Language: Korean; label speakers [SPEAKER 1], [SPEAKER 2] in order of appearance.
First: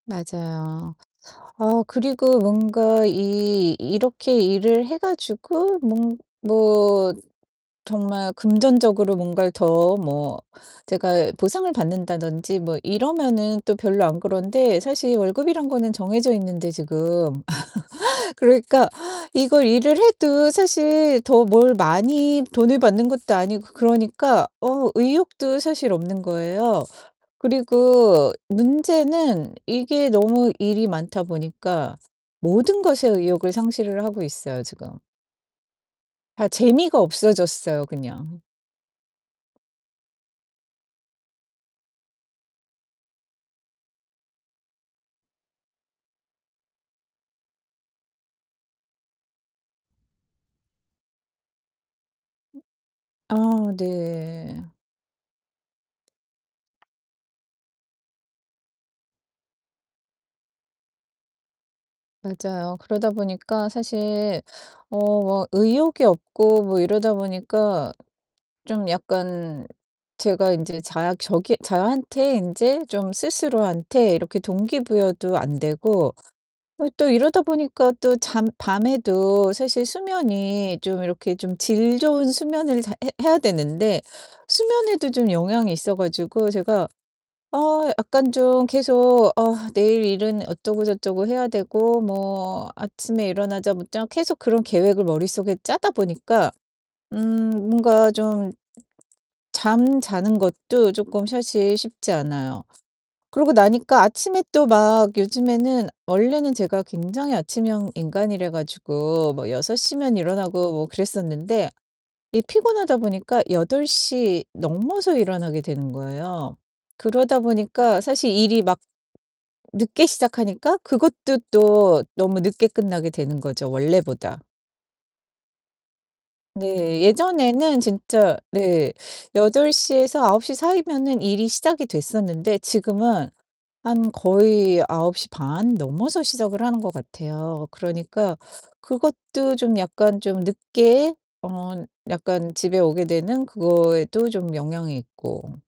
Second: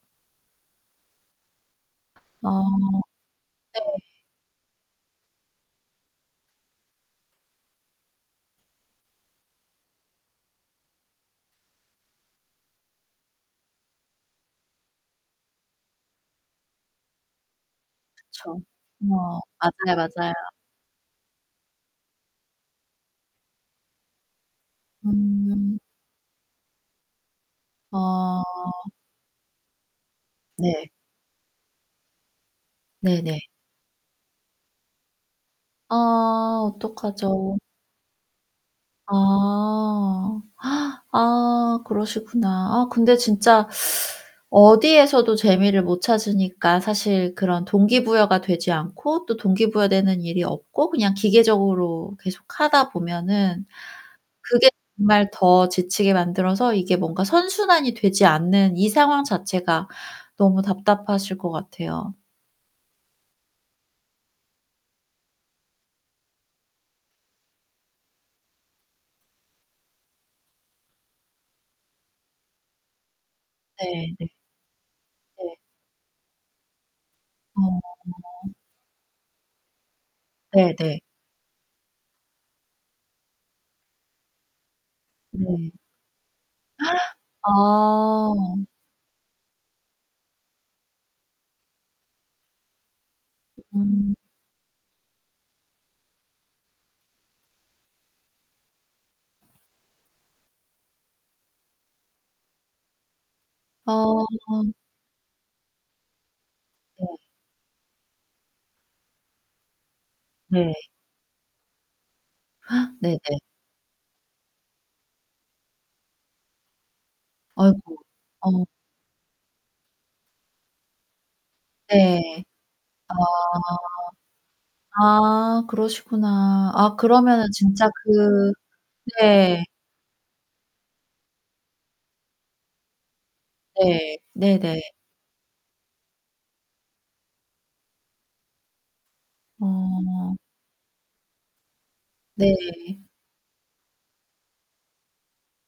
[SPEAKER 1] 맞아요. 아 그리고
[SPEAKER 2] 아
[SPEAKER 1] 뭔가 이
[SPEAKER 2] 네.
[SPEAKER 1] 이렇게 일을 해가지고 뭔 뭐 정말 금전적으로 뭔가를 더 뭐 제가 보상을 받는다든지 뭐 이러면은 또 별로 안 그런데 사실 월급이란 거는 정해져 있는데 지금
[SPEAKER 2] 그쵸.
[SPEAKER 1] 그러니까
[SPEAKER 2] 어
[SPEAKER 1] 이걸 일을
[SPEAKER 2] 맞아요 맞아요.
[SPEAKER 1] 해도 사실 더 뭘 많이 돈을 받는 것도 아니고 그러니까 어 의욕도
[SPEAKER 2] 음.
[SPEAKER 1] 사실 없는 거예요. 그리고
[SPEAKER 2] 아.
[SPEAKER 1] 문제는 이게 너무
[SPEAKER 2] 네.
[SPEAKER 1] 일이 많다 보니까 모든 것의
[SPEAKER 2] 네네.
[SPEAKER 1] 의욕을 상실을 하고 있어요, 지금. 다
[SPEAKER 2] 아
[SPEAKER 1] 재미가
[SPEAKER 2] 어떡하죠.
[SPEAKER 1] 없어졌어요, 그냥.
[SPEAKER 2] 아. 아 그러시구나. 아 근데 진짜 어디에서도 재미를 못 찾으니까 사실 그런 동기부여가 되지 않고 또 동기 부여되는 일이 없고 그냥 기계적으로 계속하다
[SPEAKER 1] 아
[SPEAKER 2] 보면은
[SPEAKER 1] 네.
[SPEAKER 2] 그게 정말 더 지치게 만들어서 이게 뭔가 선순환이 되지 않는 이 상황 자체가 너무 답답하실 것 같아요.
[SPEAKER 1] 맞아요. 그러다 보니까 사실 어 막 의욕이 없고 뭐 이러다 보니까 좀 약간 제가 인제 자 저기 저한테 이제 좀
[SPEAKER 2] 네
[SPEAKER 1] 스스로한테
[SPEAKER 2] 네.
[SPEAKER 1] 이렇게 동기부여도
[SPEAKER 2] 네.
[SPEAKER 1] 안되고, 어 또 이러다 보니까
[SPEAKER 2] 어.
[SPEAKER 1] 또 잠 밤에도 사실
[SPEAKER 2] 네
[SPEAKER 1] 수면이
[SPEAKER 2] 네.
[SPEAKER 1] 좀 이렇게 좀 질 좋은 수면을 잘해 해야 되는데 수면에도 좀
[SPEAKER 2] 네.
[SPEAKER 1] 영향이 있어 가지고 제가, 어
[SPEAKER 2] 아.
[SPEAKER 1] 약간 좀 계속 어 내일 일은 어쩌고 저쩌고 해야 되고 뭐 아침에 일어나자마자
[SPEAKER 2] 음.
[SPEAKER 1] 계속 그런 계획을 머릿속에 짜다 보니까 음 뭔가 좀 잠자는 것도 쪼끔 사실 쉽지 않아요. 그러고 나니까
[SPEAKER 2] 어.
[SPEAKER 1] 아침에 또 막 요즘에는 원래는 제가
[SPEAKER 2] 네.
[SPEAKER 1] 굉장히 아침형 인간이래 가지고 뭐 6:00면 일어나고
[SPEAKER 2] 네.
[SPEAKER 1] 뭐 그랬었는데 이 피곤하다
[SPEAKER 2] 네
[SPEAKER 1] 보니까
[SPEAKER 2] 네.
[SPEAKER 1] 8:00 넘어서 일어나게 되는 거예요. 그러다
[SPEAKER 2] 아이고
[SPEAKER 1] 보니까 사실 일이
[SPEAKER 2] 어
[SPEAKER 1] 막 늦게 시작하니까 그것도 또 너무
[SPEAKER 2] 네.
[SPEAKER 1] 늦게 끝나게
[SPEAKER 2] 아.
[SPEAKER 1] 되는 거죠 원래보다.
[SPEAKER 2] 아 그러시구나. 아
[SPEAKER 1] 네,
[SPEAKER 2] 그러면은
[SPEAKER 1] 예전에는
[SPEAKER 2] 진짜
[SPEAKER 1] 진짜
[SPEAKER 2] 그
[SPEAKER 1] 네.
[SPEAKER 2] 네.
[SPEAKER 1] 8:00에서 9:00 사이면은 일이 시작이 됐었는데 지금은 한
[SPEAKER 2] 네. 네네.
[SPEAKER 1] 거의 9:30 넘어서 시작을 하는 거 같아요. 그러니까 그것도 좀 약간
[SPEAKER 2] 어.
[SPEAKER 1] 좀 늦게 어 약간 집에
[SPEAKER 2] 네.
[SPEAKER 1] 오게 되는 그거에도 좀 영향이 있고.